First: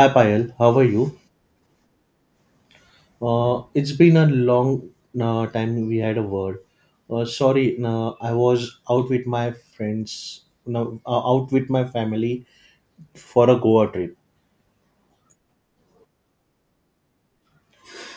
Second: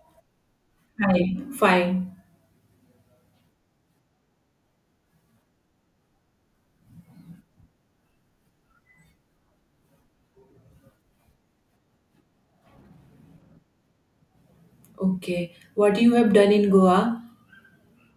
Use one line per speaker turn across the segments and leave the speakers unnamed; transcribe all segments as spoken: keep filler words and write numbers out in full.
Hi Payal, how are you?
Fine, fine.
Uh, it's been a long uh, time we had a word. Uh, sorry, uh, I was out with my friends, no, uh, out with my family for a Goa trip.
Okay. What you have done in Goa?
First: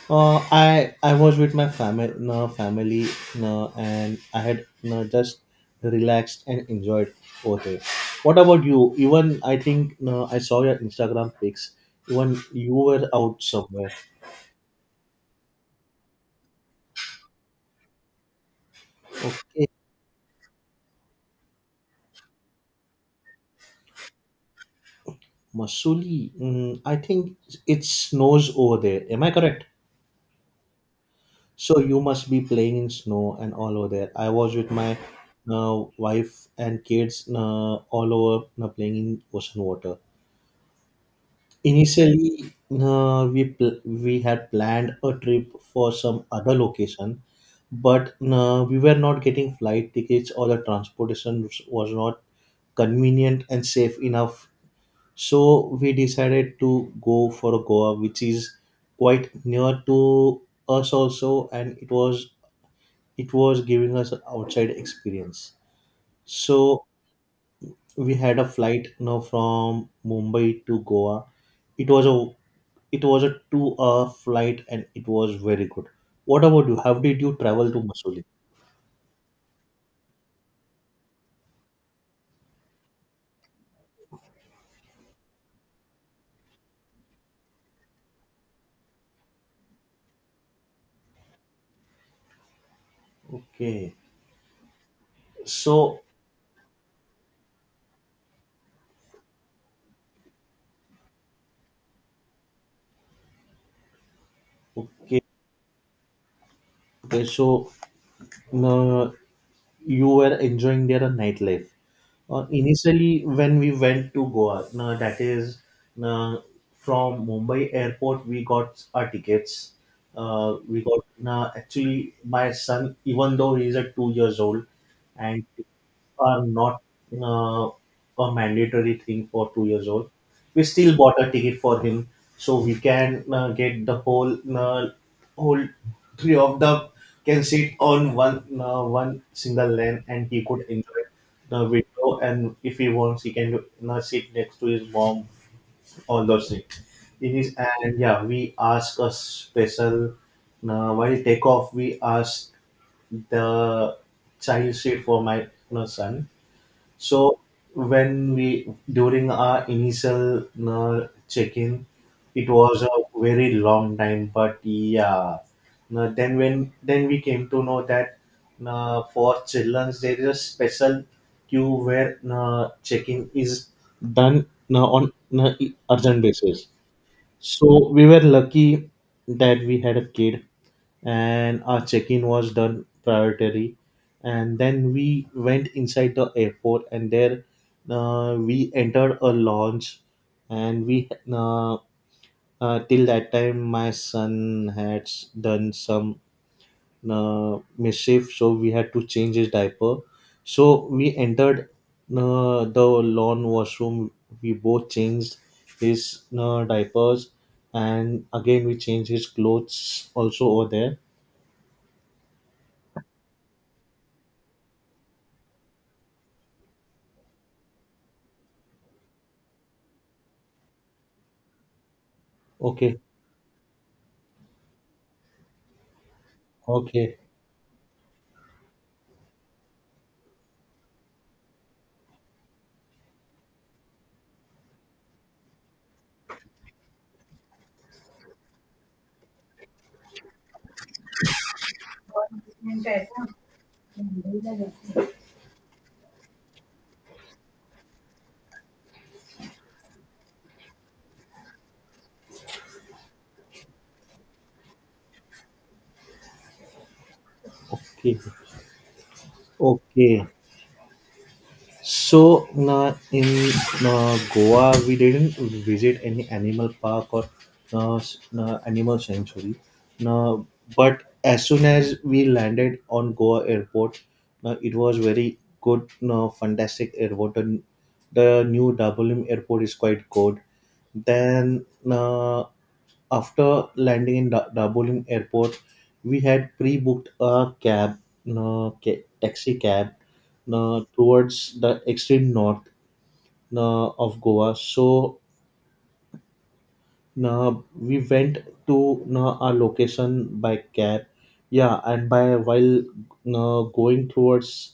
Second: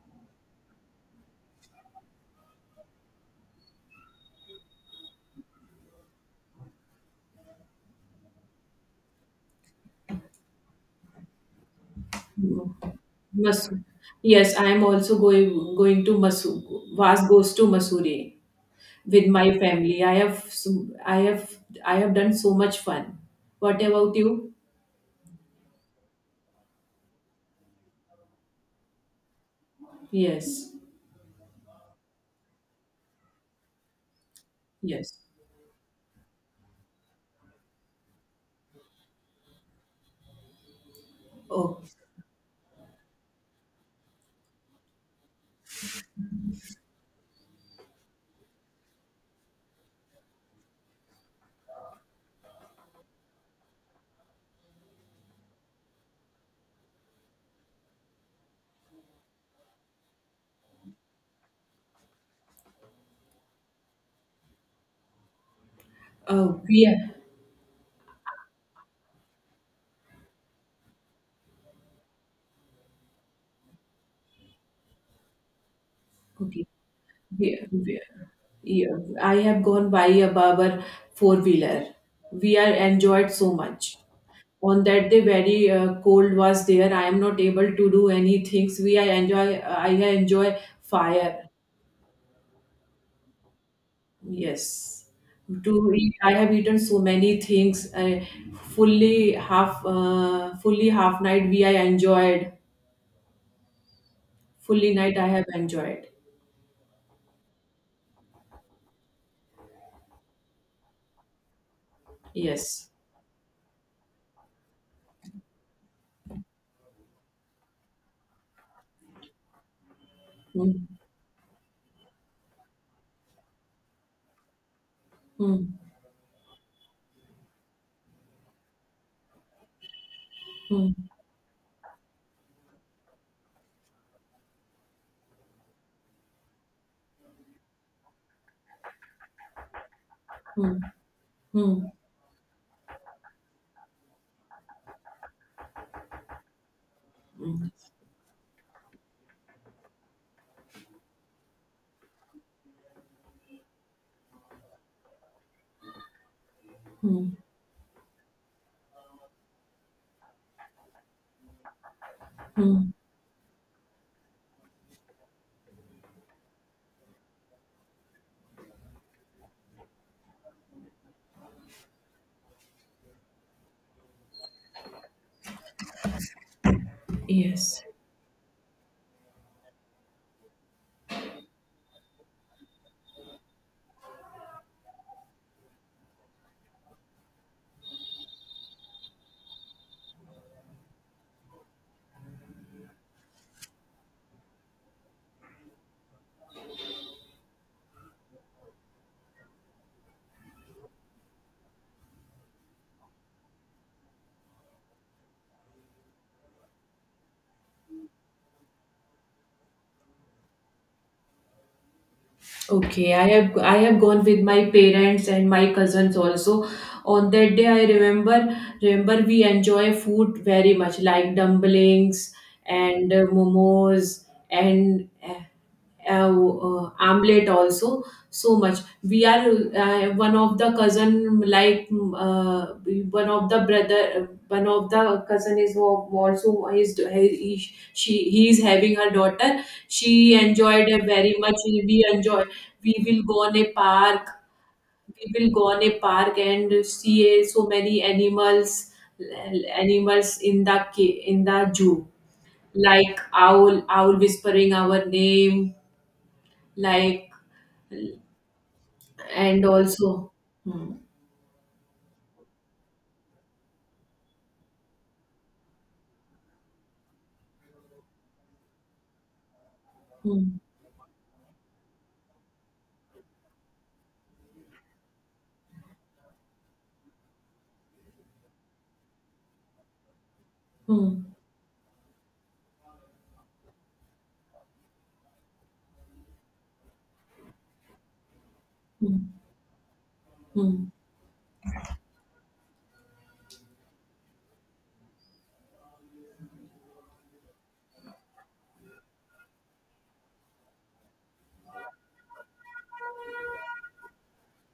Uh, I I was with my family, no, family, no, and I had no, just relaxed and enjoyed over there. What about you? Even I think no, I saw your Instagram pics. Even you were out
Masu.
somewhere.
Yes, I am also going going to Masu. Vas goes to Masuri with my
Okay.
family. I have so- I have I have done so much fun. What about you?
Masuli, mm, I think it snows over there. Am I correct?
Yes.
So you must be playing in snow and all over there. I was with my
Yes.
uh, wife and kids uh, all over uh, playing in ocean water.
Oh,
Initially, uh, we pl- we had planned a trip for some other location, but uh, we were not getting flight tickets or the transportation was not convenient and safe enough. So we decided to go for Goa, which is quite near to us also, and it was it was giving us an outside experience. So
oh, we are
we had a flight now from Mumbai to Goa. It was a it was a two hour flight and it was very good. What
okay.
about you? How did you
We are,
travel to
we
Masuli?
are- yeah, I have gone by a barber four wheeler. We are enjoyed so much. On that day very uh, cold was there. I am not able to do any things. We I enjoy I enjoy fire.
Okay.
Yes. To
So
eat I have eaten so many things. I fully half uh, Fully half night we I enjoyed. Fully night
okay,
I have enjoyed.
okay. So uh, you were enjoying their nightlife. Uh,
Yes.
initially, when we went to Goa, no, that is no, from Mumbai airport, we got our tickets. Uh,
Hmm.
we got no, actually my son, even though he is at two years old, and
Hmm.
are not uh, a mandatory thing for two years old. We
Hmm.
still bought a ticket for him, so we can uh, get the whole uh, whole three of them can sit on one uh, one single lane, and he could
Hmm.
enjoy the
Hmm.
window. And if he wants, he can uh, sit next to his mom. All those things. It is,
Hmm.
and yeah, we ask a special. Uh, while take off, we ask the child seat for my you know, son
Hmm.
so when we during our initial uh, check-in, it was a
Hmm.
very long time. But yeah, now, then when then we came to know that uh, for children there is a special queue where uh, check-in is done uh, on uh, urgent basis.
Yes.
So we were lucky that we had a kid and our check-in was done priority, and then we went inside the airport and there uh, we entered a lounge and we uh, uh, till that time my son had s- done some uh, mischief, so we had to change his diaper. So we entered uh, the lawn washroom, we both changed his uh, diapers and again we changed his clothes also over there.
Okay, I have I have gone with my parents and my cousins also. On that day, I remember remember we enjoy food very much, like dumplings
Okay.
and uh, momos and uh, uh,
Okay.
Amlet also so much. We are uh, one of the cousin like mm, uh, one of the brother one of the cousin is al- also is he, she he is having her daughter. She enjoyed it very much. We enjoy. We will go on a park. We will go on a park and see uh, so many animals animals in the ca- in the zoo, like owl owl whispering our name, like,
Okay.
and
Okay.
also. Hmm.
So na in uh, Goa, we didn't visit any animal park or uh, s- na animal sanctuary. Na,
Hmm.
but as soon as we landed on Goa airport, na it was very good, na fantastic airport. And the new Dabolim airport is quite good.
Hmm.
Then na after landing in da- Darjeeling airport, we had pre-booked a cab, no, ca-
Hmm.
taxi cab, no,
Hmm.
towards the extreme north, no, of Goa. So no, we went to no our location by cab. Yeah, and by while no going towards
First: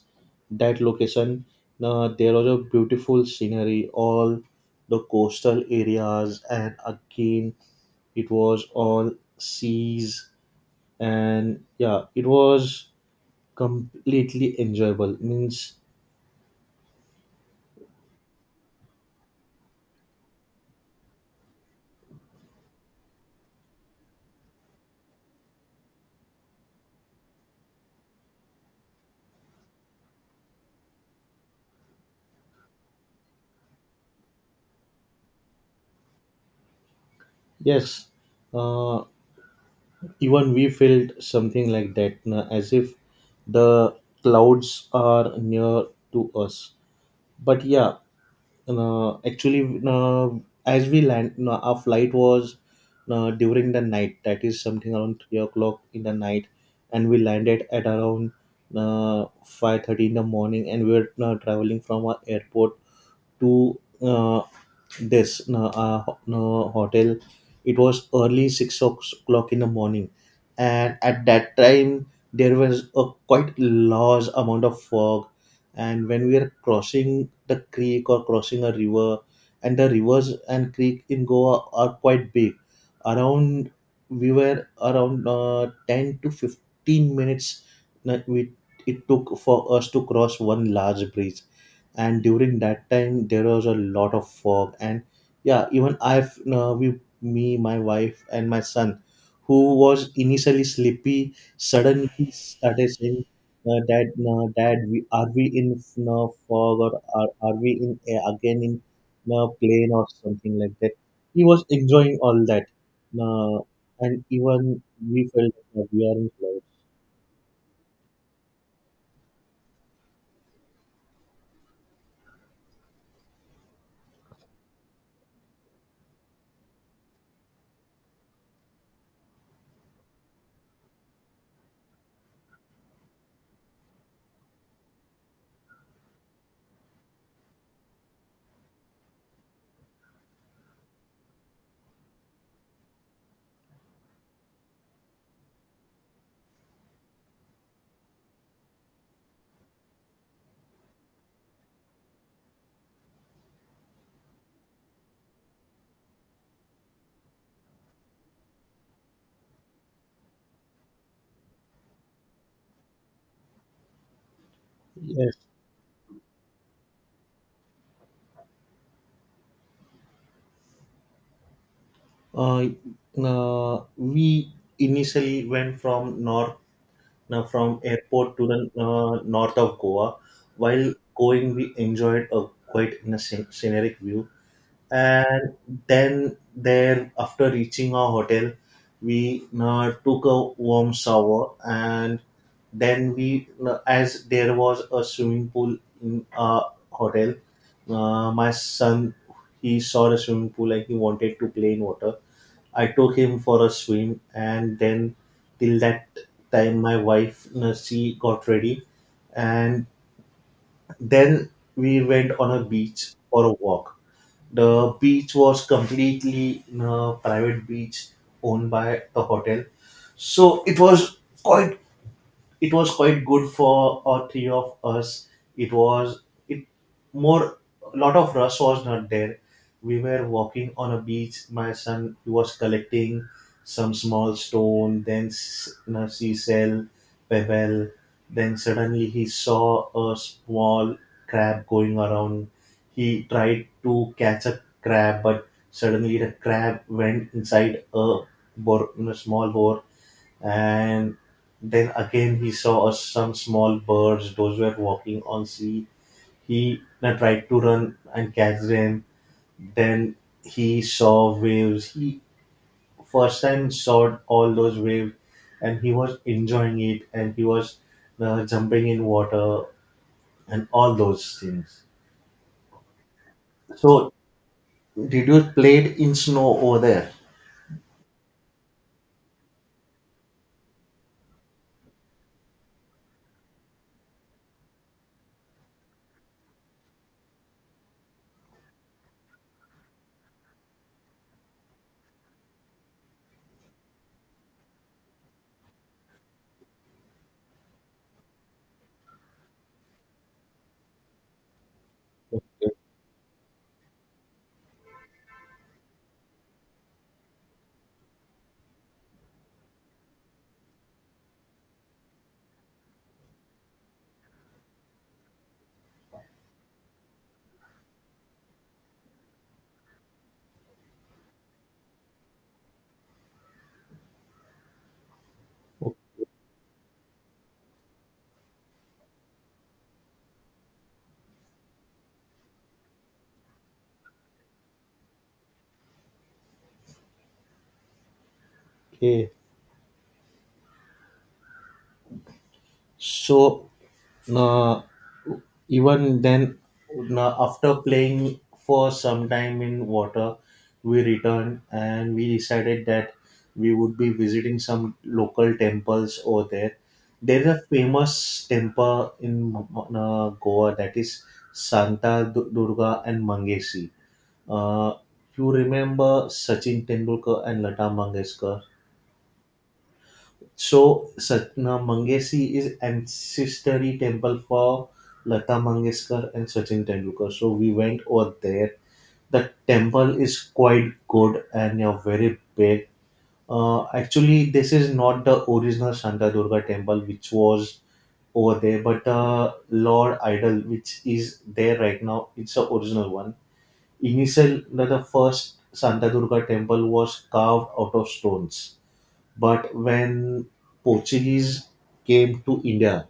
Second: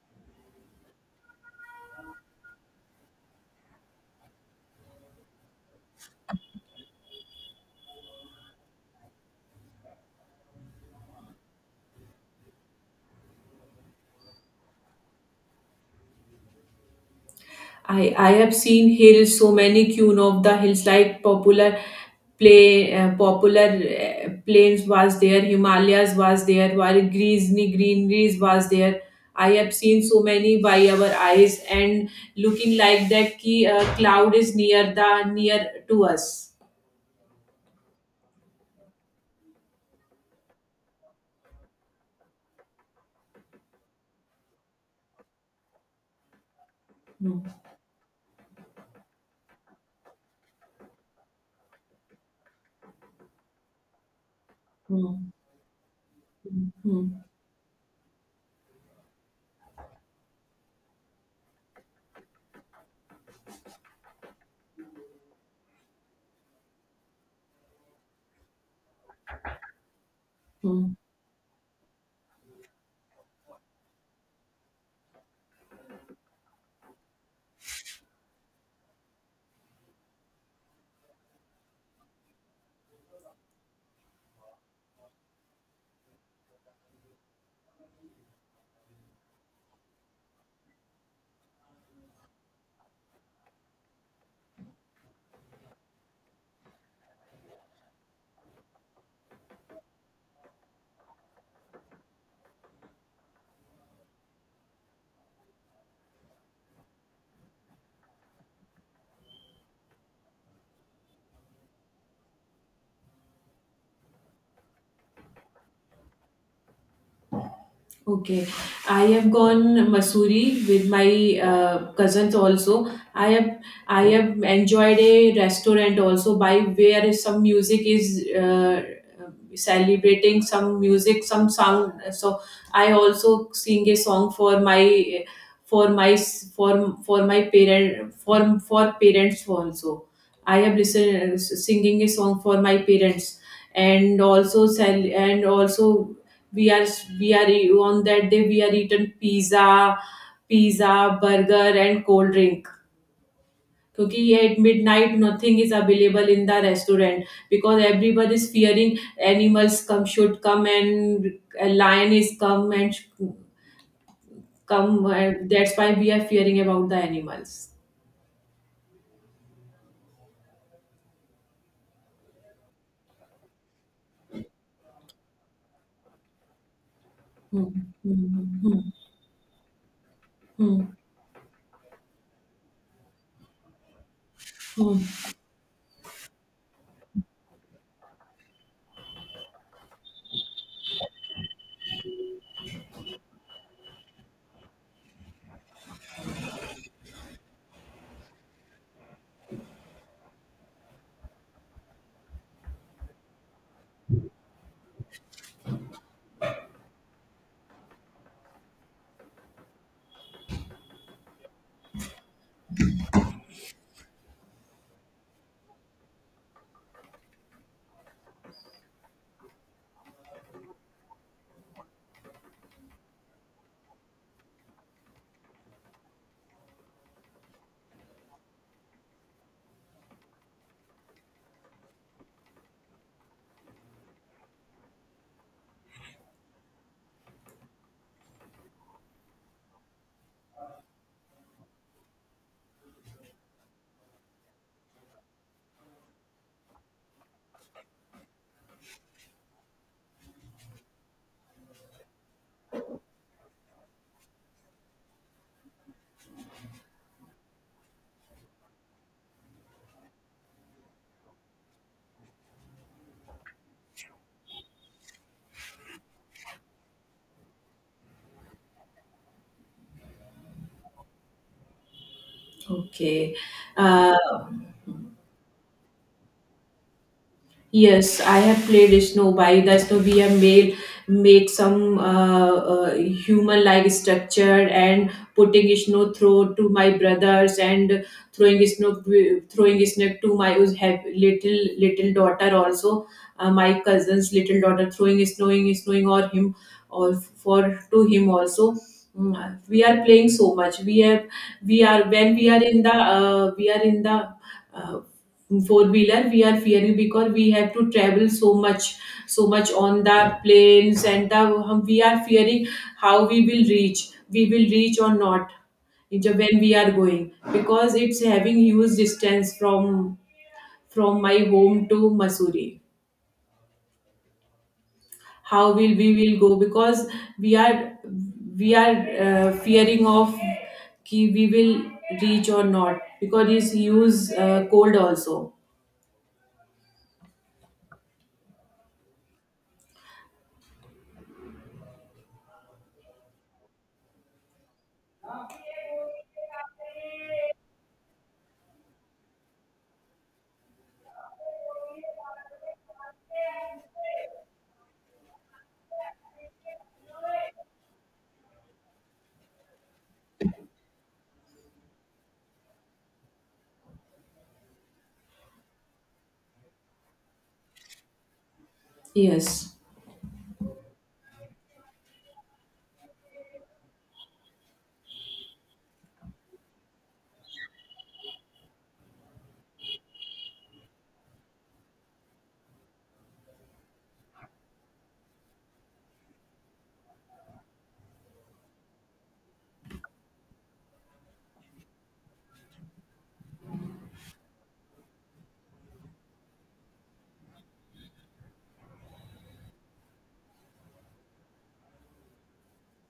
that location, no, there was a beautiful scenery, all the coastal areas, and again it was all seas, and yeah it was completely enjoyable means.
I I have seen hills, so many Queen of the Hills, like popular play uh, popular uh, plains was there, Himalayas was there, while greenery greeneries was there. I have seen so many by our eyes and looking like that ki uh, cloud is near the near to us.
Yes, uh, even we felt something like that na, as if the clouds are near to us.
Hmm.
But yeah, uh, actually uh, as we land uh, our flight was uh, during the night, that is something around
Hmm.
three o'clock in the night,
Hmm. Hmm.
and we landed at around uh, five thirty in the morning, and we were uh, traveling from our airport to uh, this uh, uh, ho- no, hotel. It was early six o'clock in the morning,
Hmm.
and at that time there was a quite large amount of fog, and when we are crossing the creek or crossing a river, and the rivers and creek in goa are quite big, around we were around uh, ten to fifteen minutes that we it took for us to cross one large bridge. And during that time there was a lot of fog, and yeah even I've uh, we me my wife and my son, who was initially sleepy, suddenly started saying, uh, dad uh, dad, we are we in uh, fog or are, are we in uh, again in uh, plane or something like that. He was enjoying all that, uh, and even we felt that we are in clouds.
Okay, I have gone Masuri with my uh, cousins also. I have I have enjoyed a restaurant also by where some music is uh, celebrating some music, some sound. So I also sing a song for my for my for for my parent for for parents also. I have listened singing a song for my parents and also sell and also we are we are e- on that day we are eaten pizza, pizza, burger and cold drink, क्योंकि at midnight nothing is available in the restaurant, because everybody is fearing animals come, should come, and a lion is come and sh- come,
Yes,
and that's why we are fearing about the animals.
uh, uh, we initially went from north, now from
Hmm.
airport to the
Hmm. Hmm.
uh, north of Goa.
Hmm.
While going, we enjoyed a quite in a scen- scenic view,
Hmm. Hmm.
and then there after reaching our hotel, we uh, took a warm shower, and then we uh, as there was a swimming pool in our hotel. Uh, my son, he saw the swimming pool and he wanted to play in water. I took him for a swim, and then till that time, my wife Nursi got ready, and then we went on a beach for a walk. The beach was completely a private beach owned by the hotel, so it was quite, it was quite good for uh, three of us. It was it more A lot of rush was not there. We were walking on a beach. My son, he was collecting some small stone, then s- you know, seashell, pebble. Then suddenly he saw a small crab going around. He tried to catch a crab, but suddenly the crab went inside a bor- you know, small bore. And then again he saw us some small birds those were walking on sea. He then tried to run and catch them. Then he saw waves. He first time saw all those waves, and he was enjoying it, and he was uh, jumping in water and all those things.
Okay.
So
uh,
did you played in snow over there?
Yes, I have played Snow by the Snow. We have made, make some uh, uh, human-like structure and putting Snow throw to my brothers and throwing Snow, throwing Snow to my who's have little little daughter also. Uh, my cousin's little daughter throwing snowing snowing or him or for to him also. Mm, we are playing so much. We have we are when we are
Okay.
in the uh, we are in the uh, four wheeler. We are fearing because we have to travel so much so much on the planes, and the hum- we are fearing how we will reach we will reach or not, in when we are going, because it's having huge distance from from my home to Missouri. How will we will go, because we are we are uh, fearing of ki we will reach or not, because it's huge uh, cold also.
Okay. So no, even then, no, after playing for some time in water, we returned and we decided that we would be visiting some local temples over there. There is a famous temple in uh, Goa, that is Santa Du- Durga and Mangesi. Uh, you remember Sachin Tendulkar and Lata Mangeshkar?
Yes.
So Satna Mangesi is ancestry temple for Lata Mangeshkar and Sachin Tendulkar. So we went over there. The temple is quite good and yeah, very big. Uh, actually, this is not the original Santa Durga temple which was over there, but uh, Lord Idol, which is there right now, it's the original one. Initially, the first Santa Durga temple was carved out of stones. But when Portuguese came to India,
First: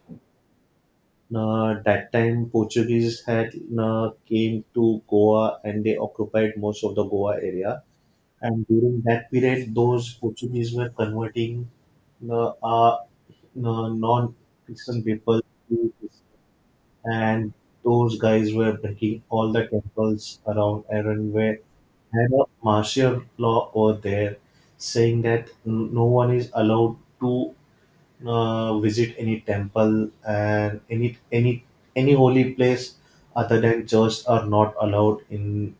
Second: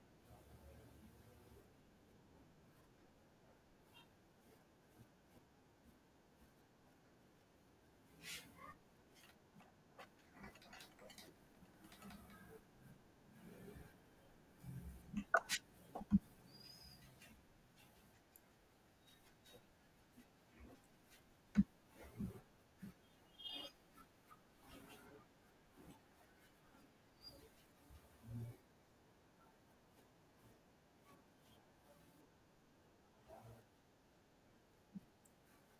uh, that time Portuguese had uh, came to Goa and they occupied most of the Goa area. And during that period, those Portuguese were converting uh, uh, non-Christian people to Christian. And those guys were breaking all the temples around and were had a martial law over there, saying that n- no one is allowed to uh, visit any temple, and any any any holy place other than church are not allowed in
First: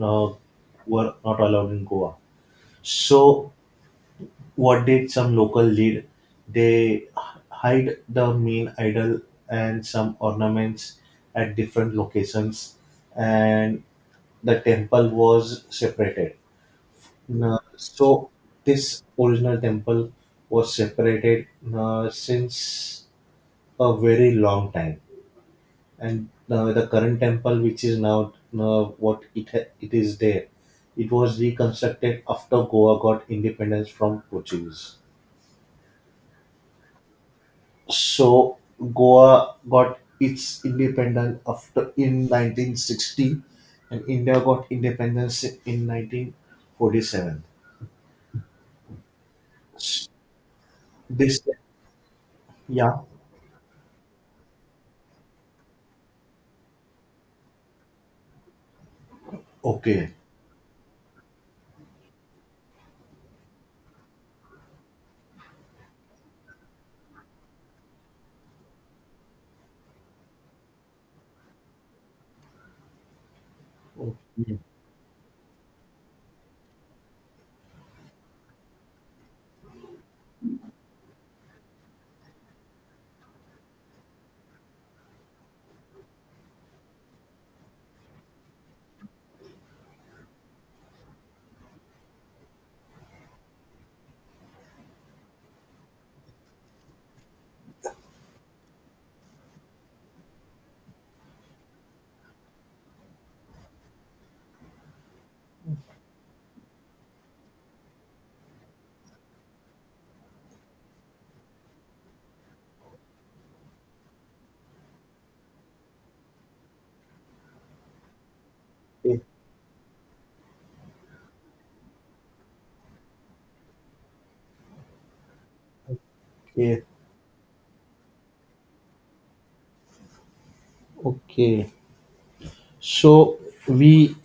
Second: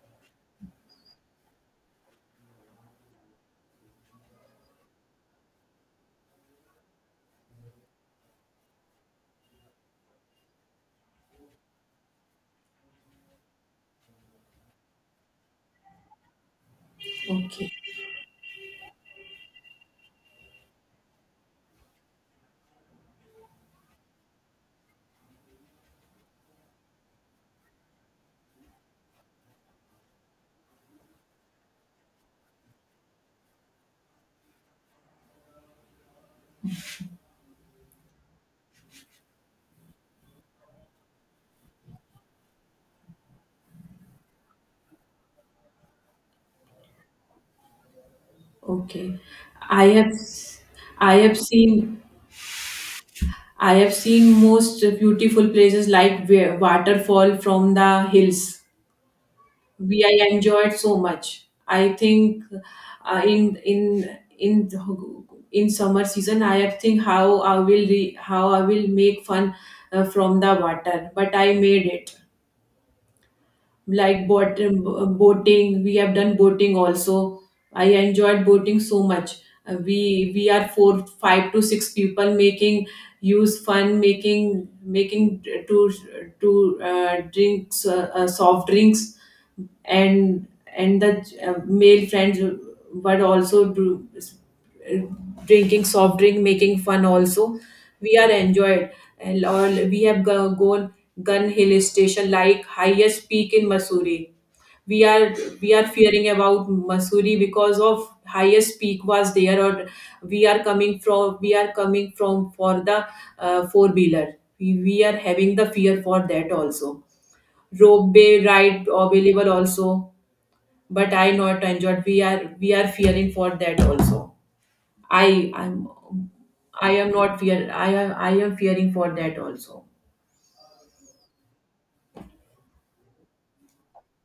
uh, were not allowed in Goa. So what did some local lead? They hide the main idol and some ornaments at different locations, and the temple was separated. Uh,
Okay.
so this original temple was separated uh, since a very long time, and uh, the current temple, which is now uh, what it ha- it is there, it was reconstructed after Goa got independence from Portuguese. So Goa got its independence after in nineteen sixty, and India got independence in nineteen forty-seven.
Okay. I have I have
This
seen,
yeah
I have seen most beautiful places like wa- waterfall from the hills. We
okay.
I enjoyed so much. I think uh, in in in in summer season I have think how I will re, how I will make fun uh, from the water, but I made it. Like boat,
Okay.
boating, we have done boating also. I enjoyed boating so much. Uh, we we are four five to six people making use fun, making making to to uh, drinks uh, uh, soft drinks and and the uh, male friends were also do, drinking soft drink, making fun also. We are enjoyed. And or we have go- gone Gun Hill Station, like highest peak in Missouri. We are we are fearing about Missouri because of highest peak was there, or we are coming from we are coming from, for the uh, four wheeler. We, we are having the fear for that also. Rope bay ride available also, but I not enjoyed. We are we are fearing for that also. I I'm
Okay,
I am not fear, I am I am fearing for that also.
okay. So we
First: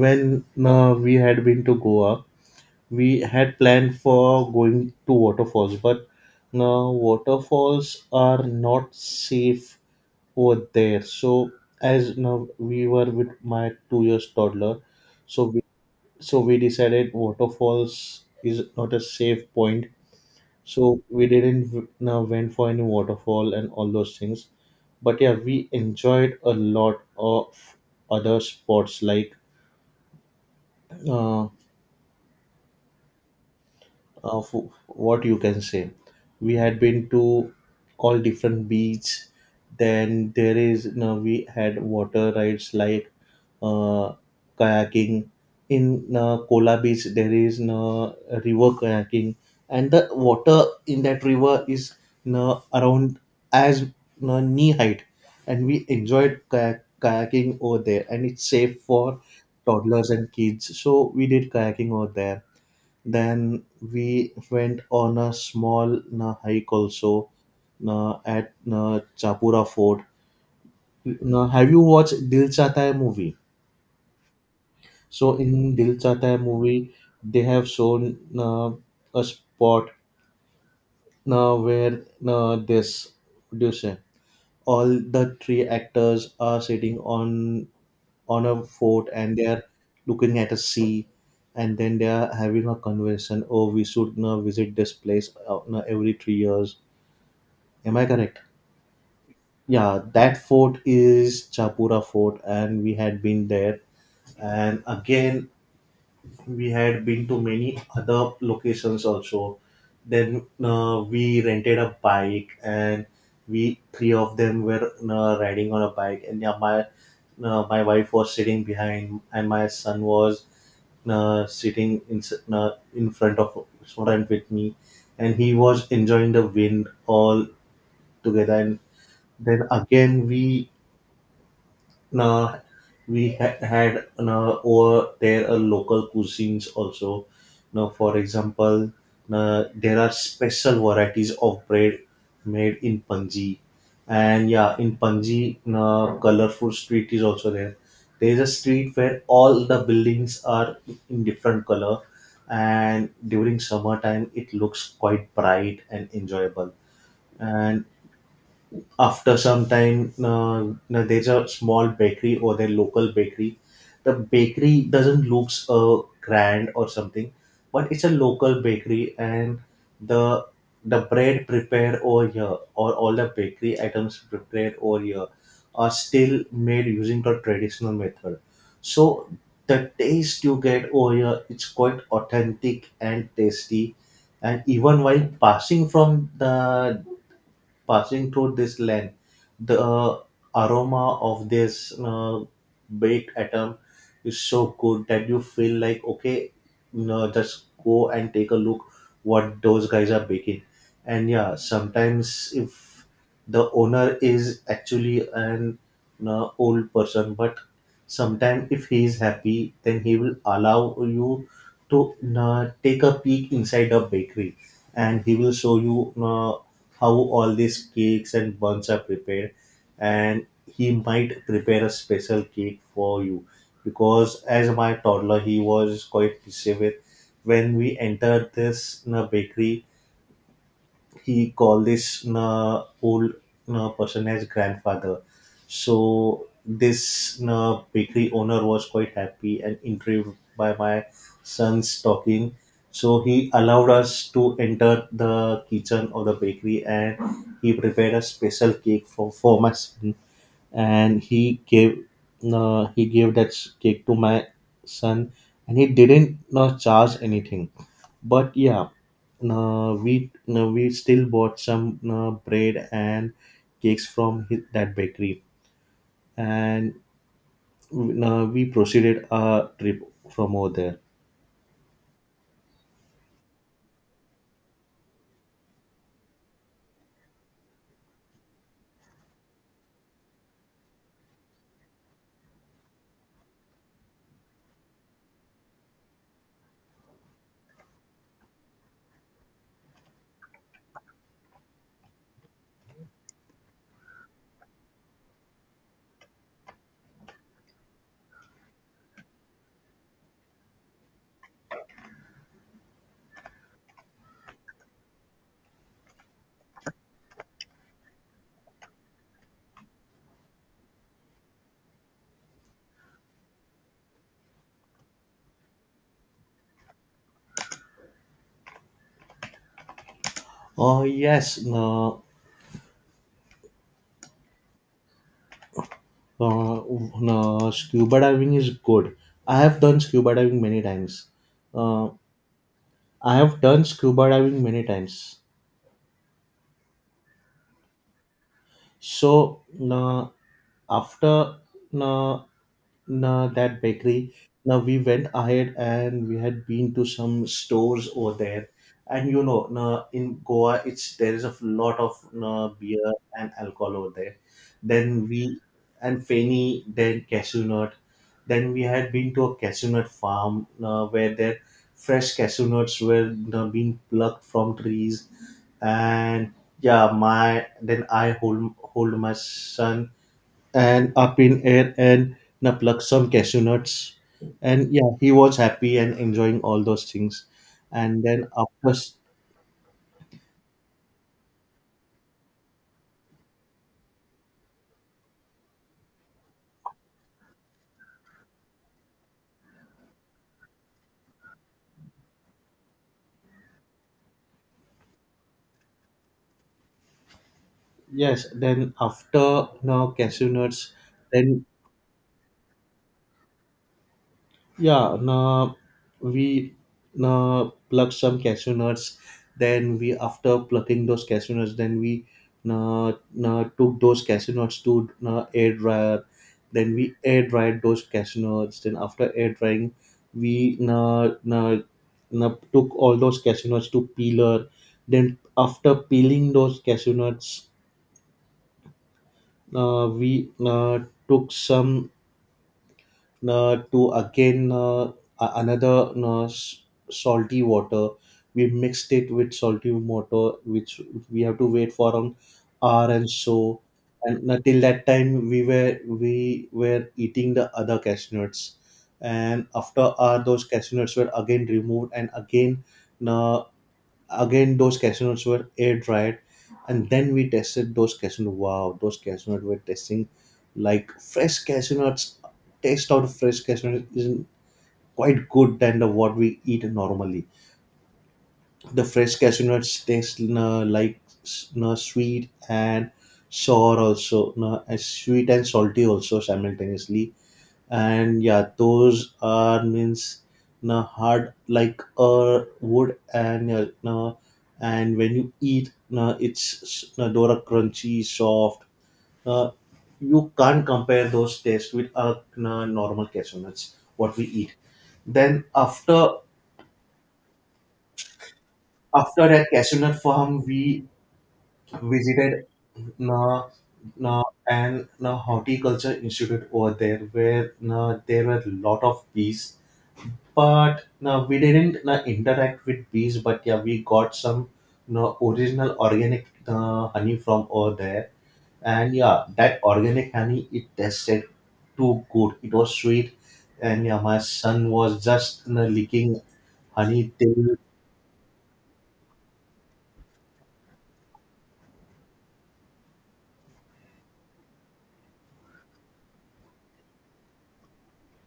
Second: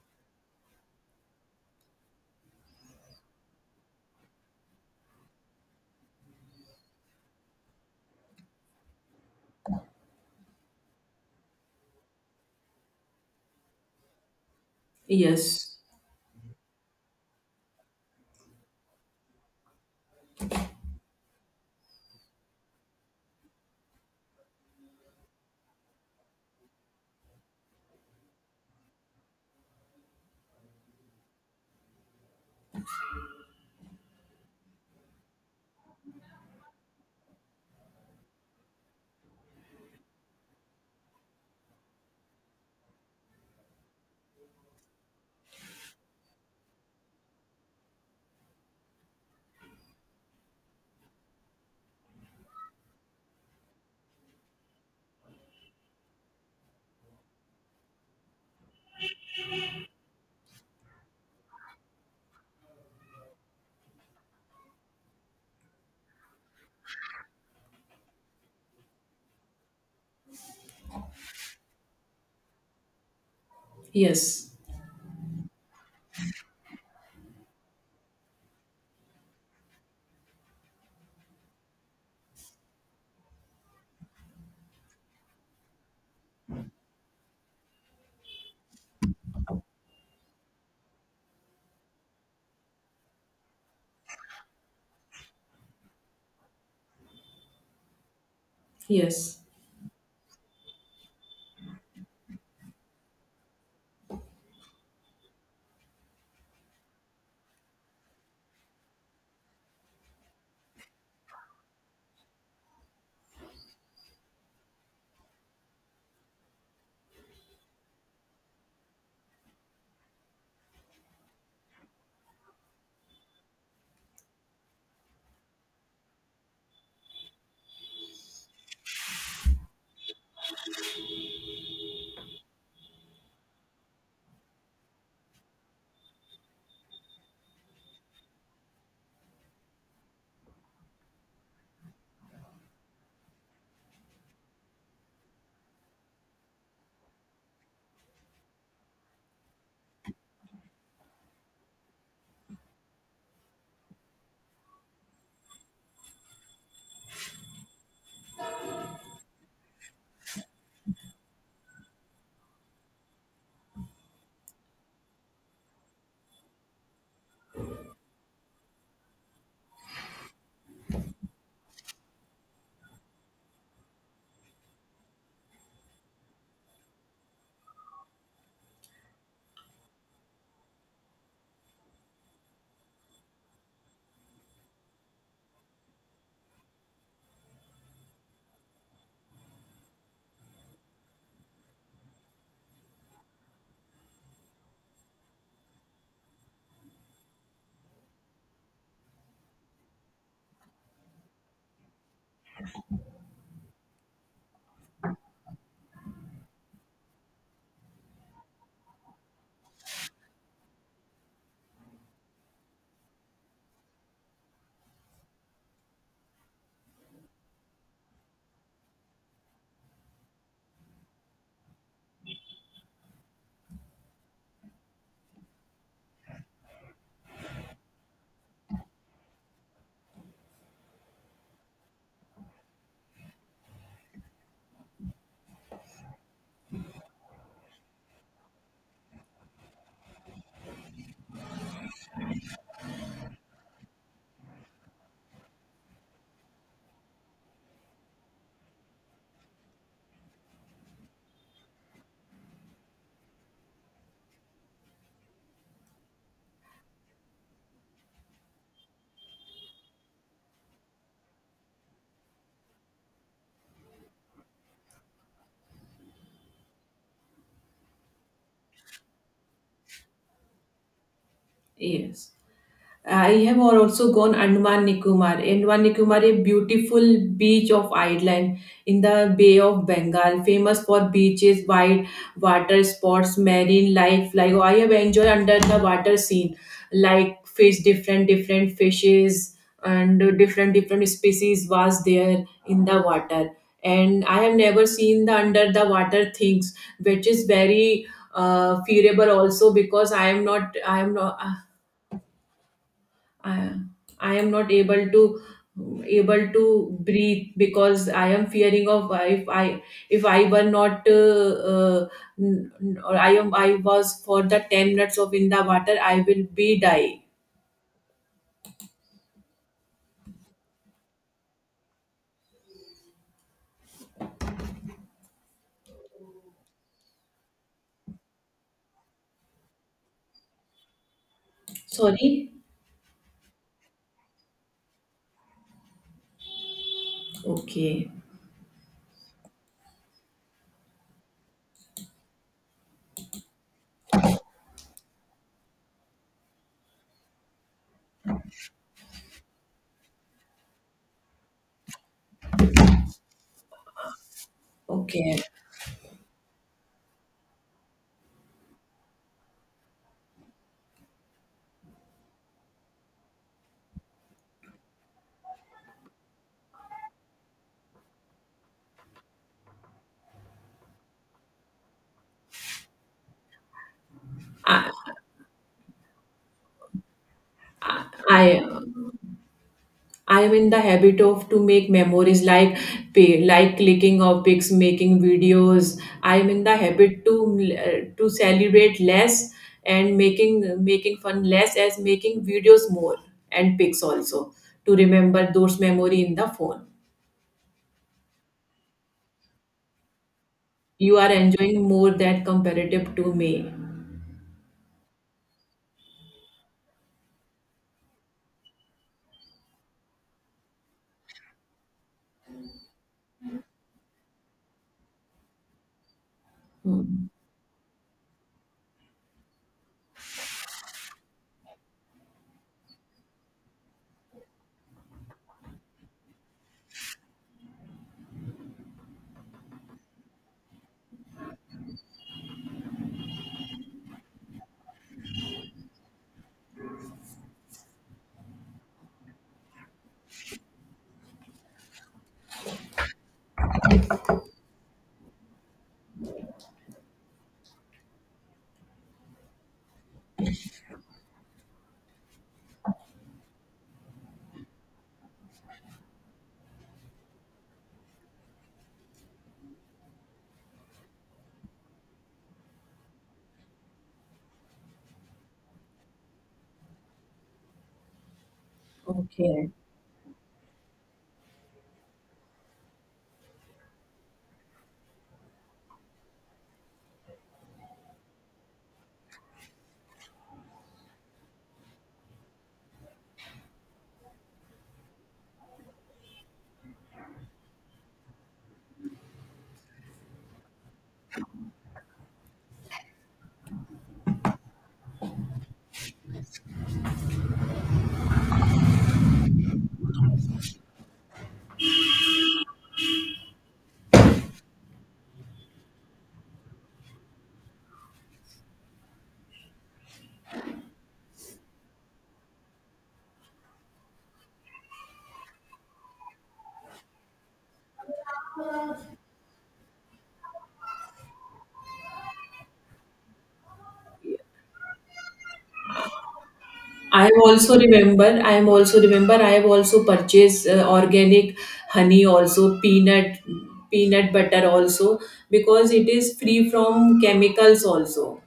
when uh, we had been to Goa, we had planned for going to waterfalls, but now waterfalls are not safe over there. So as now we were with my two years toddler, so we
Yes.
so we decided waterfalls is not a safe point, so we didn't w- now went for any waterfall and all those things. But yeah, we enjoyed a lot of other spots like uh, of what you can say. We had been to all different beach. Then there is no we had water rides like uh, kayaking. In uh, Kola Beach, there is no river kayaking, and the water in that river is no around as no knee height, and we enjoyed kayak- kayaking over there. And it's safe for toddlers and kids, so we did kayaking over there. Then we went on a small na, hike also na, at na, Chapura Fort. Now, have you watched Dil Chahta Hai movie?
Yes.
So in Dil Chahta Hai movie, they have shown uh, a spot uh, where uh, this what do you say? All the three actors are sitting on on a fort and they are looking at a sea, and then they are having a conversation. Oh, we should uh, visit this place uh, uh, every three years. Am I correct?
Yes.
Yeah, that fort is Chapura Fort, and we had been there. And again, we had been to many other locations also. Then uh, we rented a bike, and we three of them were uh, riding on a bike. And yeah, my uh, my wife was sitting behind, and my son was uh, sitting in uh, in front of front with me, and he was enjoying the wind all together. And then again we Nah, we ha- had nah, over there a local cuisines also. Now, for example, nah, there are special varieties of bread made in Panji, and yeah, in Panji, nah, colorful street is also there. There is a street where all the buildings are in different color, and during summertime, it looks quite bright and enjoyable. And after some time uh, now there's a small bakery or their local bakery. The bakery doesn't looks uh, grand or something, but it's a local bakery, and the the bread prepared over here or all the bakery items prepared over here are still made using the traditional method, so the taste you get over here, it's quite authentic and tasty. And even while passing from the passing through this land, the uh, aroma of this uh, baked atom is so good that you feel like, okay, no, just go and take a look what those guys are baking. And yeah, sometimes if the owner is actually an uh, old person, but sometimes if he is happy, then he will allow you to uh, take a peek inside a bakery, and he will show you uh, how all these cakes and buns are prepared, and he might prepare a special cake for you. Because as my toddler, he was quite busy with when we entered this you know, bakery, he called this uh, old uh, person as grandfather. So this uh, bakery owner was quite happy and intrigued by my son's talking. So he allowed us to enter the kitchen of the bakery, and he prepared a special cake for, for my son, and he gave uh, he gave that s- cake to my son, and he didn't uh, charge anything. But yeah, uh, we uh, we still bought some uh, bread and cakes from his, that bakery. And uh, we proceeded our trip from over there.
Yes. I have also gone Andaman Nicobar. Andaman Nicobar, a beautiful beach of island in the Bay of Bengal, famous for beaches, wide water sports, marine life. Like I have enjoyed under the water scene, like fish, different different fishes and different different species was there in the water. And I have never seen the under the water things, which is very uh, fearable also because I am not. I am not. uh, I, I am not able to, able to breathe, because I am fearing of if I, if I were not uh, uh, n- n- or I am I was for the ten minutes of in the water I will be die.
Oh yes, no, uh, uh, scuba diving is good. I have done scuba diving many times. uh,
Sorry.
I have done scuba diving many times.
Okay.
So, na after na Nah, that bakery. Now we went ahead and we had been to some stores over there, and you know, nah, in Goa, it's there is a lot of nah, beer and alcohol over there. Then
Okay.
we And Feni, then cashew nut. Then we had been to a cashew nut farm, nah, where their fresh cashew nuts were nah, being plucked from trees. And yeah, my then I hold hold my son and up in air and na plucked some cashew nuts,
I
and yeah, he was happy and enjoying all those things. And then
I,
after s-
I am in the habit of to make memories like pay, like clicking of pics, making videos. I am in the habit to uh, to celebrate less and making making fun less as making videos more, and pics also, to remember those memory in the phone.
Yes, then after now cashew nuts,
You are
then
enjoying more that comparative to me.
yeah, now we now pluck some cashew nuts. Then we after plucking those cashew nuts, then we now now took those cashew nuts to now air dryer. Then we
Hmm.
air dried those cashew nuts. Then after air drying, we now now now took all those cashew nuts to peeler. Then after peeling those cashew nuts, uh, we uh, took some. Uh, to again uh, a- another uh, s- salty water, we mixed it with salty water, which we have to wait for an hour and so. And until that time, we were we were eating the other cashew nuts. And after hour, those cashew nuts were again removed, and again uh, again, those cashew nuts were air dried, and then we tested those cashew nuts. Wow, those cashew nuts were tasting like fresh cashew nuts. Taste out of fresh cashew nuts isn't quite good than the what we eat normally. The fresh cashew
Okay.
nuts taste uh, like uh, sweet and sour also, uh, and sweet and salty also simultaneously. And yeah, those are means na hard like a wood, and yeah, na, and when you eat na, it's na, dora crunchy soft. uh, you can't compare those tastes with a na, normal cashew nuts what we eat. Then after after that cashew nut farm, we visited na, na, an na, horticulture institute over there, where na, there were a lot of bees. But now we didn't no, interact with bees, but yeah, we got some no, original organic uh, honey from over there. And yeah, that organic honey, it tasted too good, it was sweet. And yeah, my son was just you know, licking
I
honey till
also remember, I am also remember, I have also purchased uh, organic honey, also peanut, peanut butter also, because it is free from chemicals also.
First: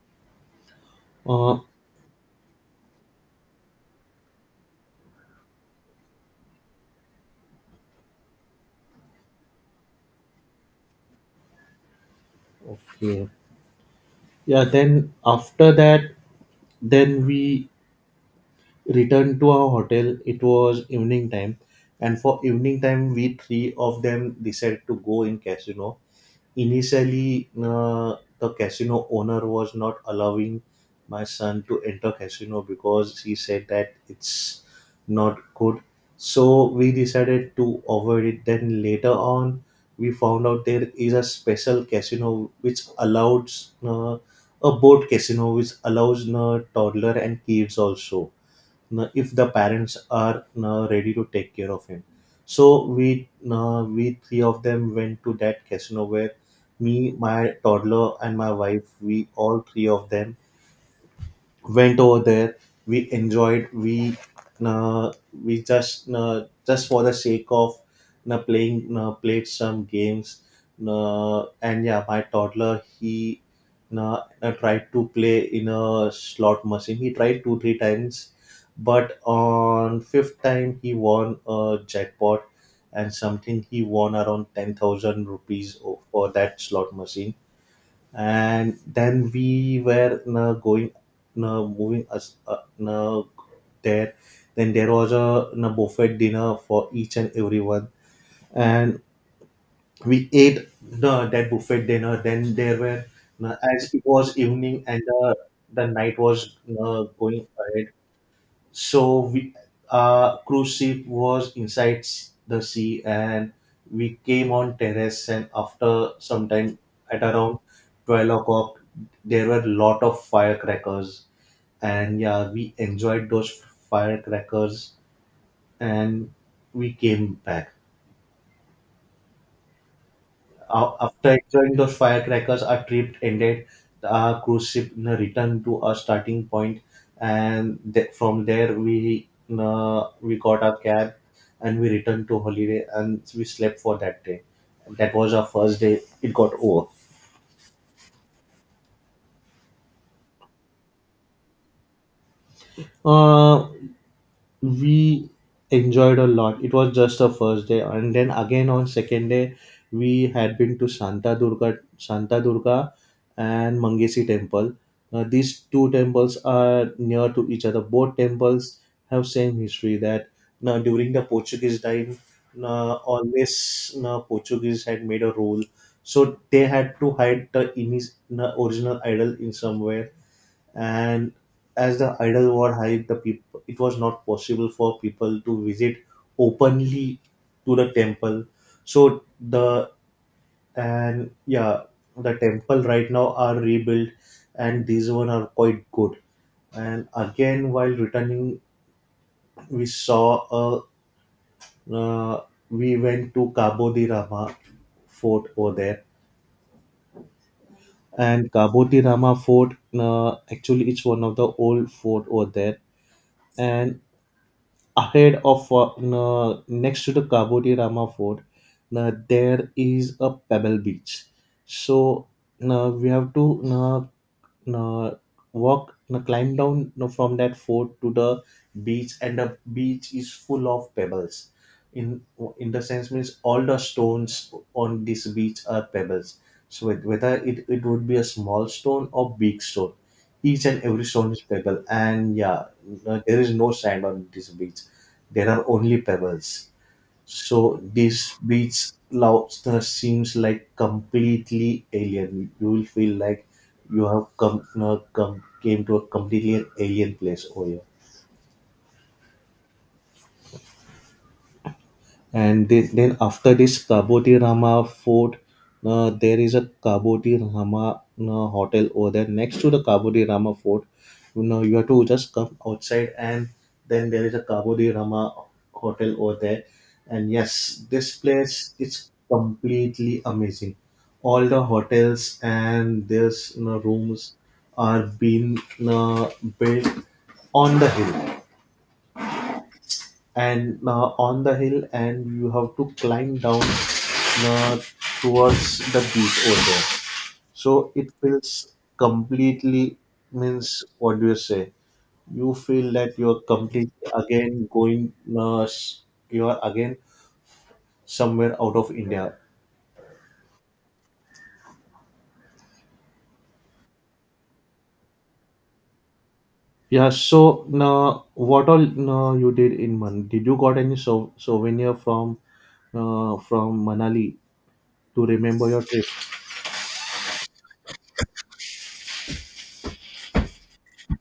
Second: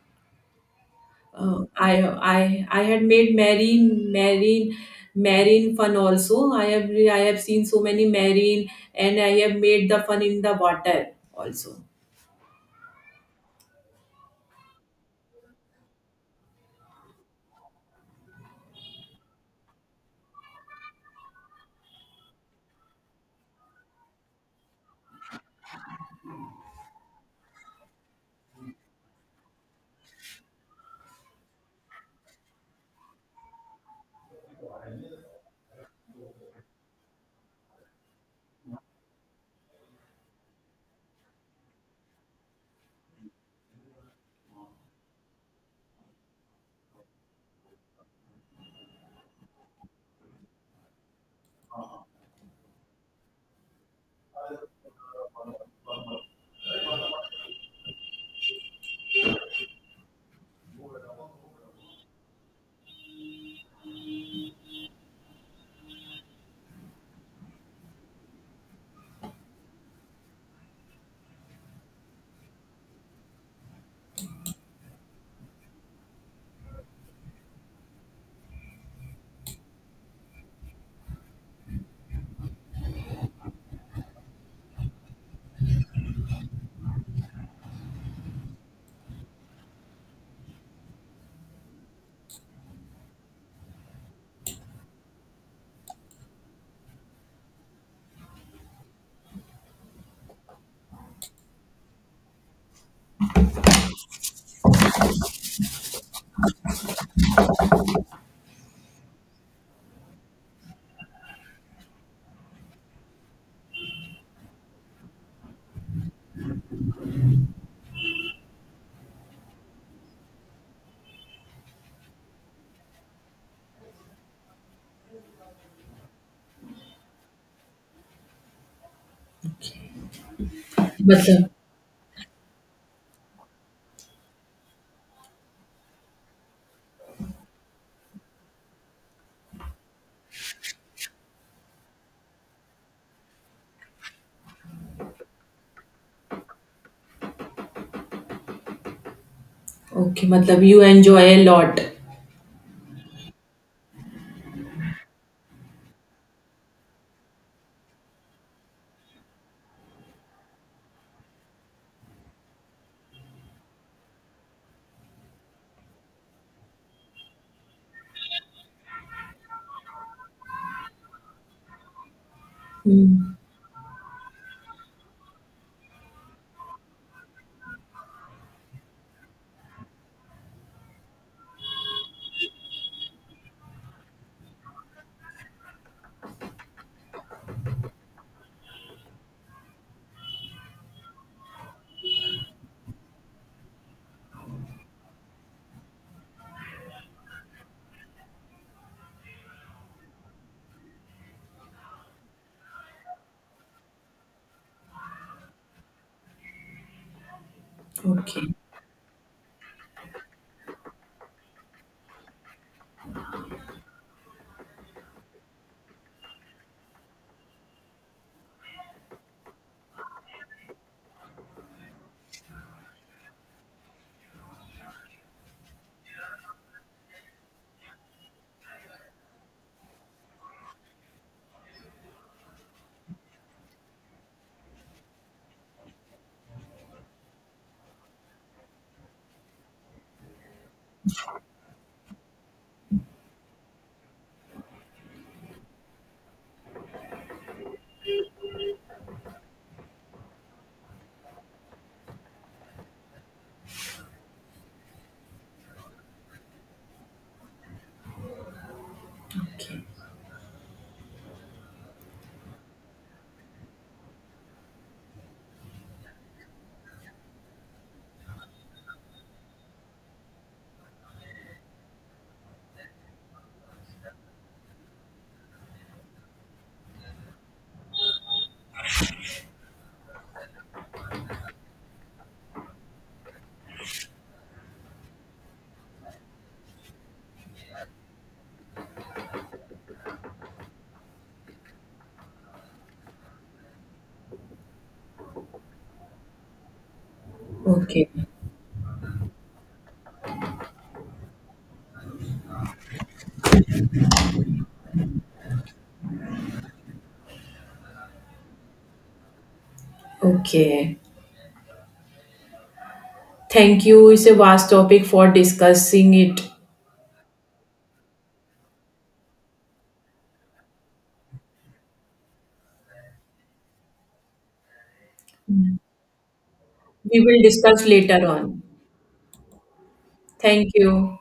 uh,
Uh, I I I had made marine marine marine fun also. I have I have seen so many marine, and I have made the fun in the water also.
okay. Yeah, then after that, then we returned to our hotel. It was evening time, and for evening time, we three of them decided to go in casino. Initially, uh, the casino owner was not allowing my son to enter casino because he said that it's not good. So we decided to avoid it. Then later on, we found out there is a special casino which allows uh, a boat casino which allows uh, toddler and kids also know, if the parents are know, ready to take care of him. So we know, we three of them went to that casino where me, my toddler, and my wife, we all three of them went over there. We enjoyed we uh, we just uh, just for the sake of uh, playing uh, played some games. Uh, and yeah, my toddler, he uh, uh, tried to play in a slot machine. He tried two three times, but on fifth time he won a jackpot, and something, he won around ten thousand rupees o- for that slot machine. And then we were uh, going uh, moving us uh, uh, there. Then there was a uh, buffet dinner for each and everyone, and we ate the that buffet dinner. Then there were uh, as it was evening and uh, the night was uh, going ahead. So we uh, cruise ship was inside s- the sea, and we came on terrace. And after some time, at around twelve o'clock, there were lot of firecrackers, and yeah, we enjoyed those firecrackers, and we came back. Uh, after
मतलब
enjoying those firecrackers, our trip ended. Our cruise ship you know, returned to our starting point, and th- from there we you know, we got our cab, and we returned to holiday, and we slept for that day. That was our first day. It got over.
okay, मतलब you enjoy a lot.
Uh, we enjoyed a lot. It was just the first day, and then again on second day, we had been to Santa Durga, Santa Durga and Mangesi Temple. Uh, these two temples are near to each other. Both temples have same history that now during the Portuguese time, uh,
Hmm.
always uh, Portuguese had made a rule, so they had to hide the inis- uh, original idol in somewhere. And as the idol war hype the people, it was not possible for people to visit openly to the temple. So the and yeah the temple right now are rebuilt, and these one are quite good. And again while returning, we saw a uh, we went to cabo de rama fort over there.
Okay,
And cabo de rama fort, uh, actually it's one of the old fort over there. And ahead of uh, uh, next to the Kabodi Rama Fort, uh, there is a pebble beach. So uh, we have to uh, uh, walk, uh, climb down uh, from that fort to the beach, and the beach is full of pebbles. In in the sense means all the stones on this beach are pebbles. So it- whether it, it would be a small stone or big stone, each and every stone is pebble. And yeah, uh, there is no sand on this beach, there are only pebbles. So this beach loudness seems like completely alien. You will feel like you have come, uh, come came to a completely alien place over here.
okay,
And the- then after this Kaboti Rama fort, uh, there is a Kaboti Rama uh, hotel over there next to the Kaboti Rama fort. You know, you have to just come outside, and then there is a Kabodi Rama hotel over there. And yes, this place is completely amazing. All the hotels and there's you know, rooms are being uh, built on the hill, and uh, on the hill, and you have to climb down uh, towards the beach over there. So
okay,
it feels completely means what do you say, you feel that you're completely again going uh, s- you are again somewhere out of india.
okay. Thank you. It's a vast topic for discussing it.
Yeah, so uh, what all uh, you did in man, did you got any so- souvenir from uh, from manali to remember your trip?
We will discuss later on. Thank you.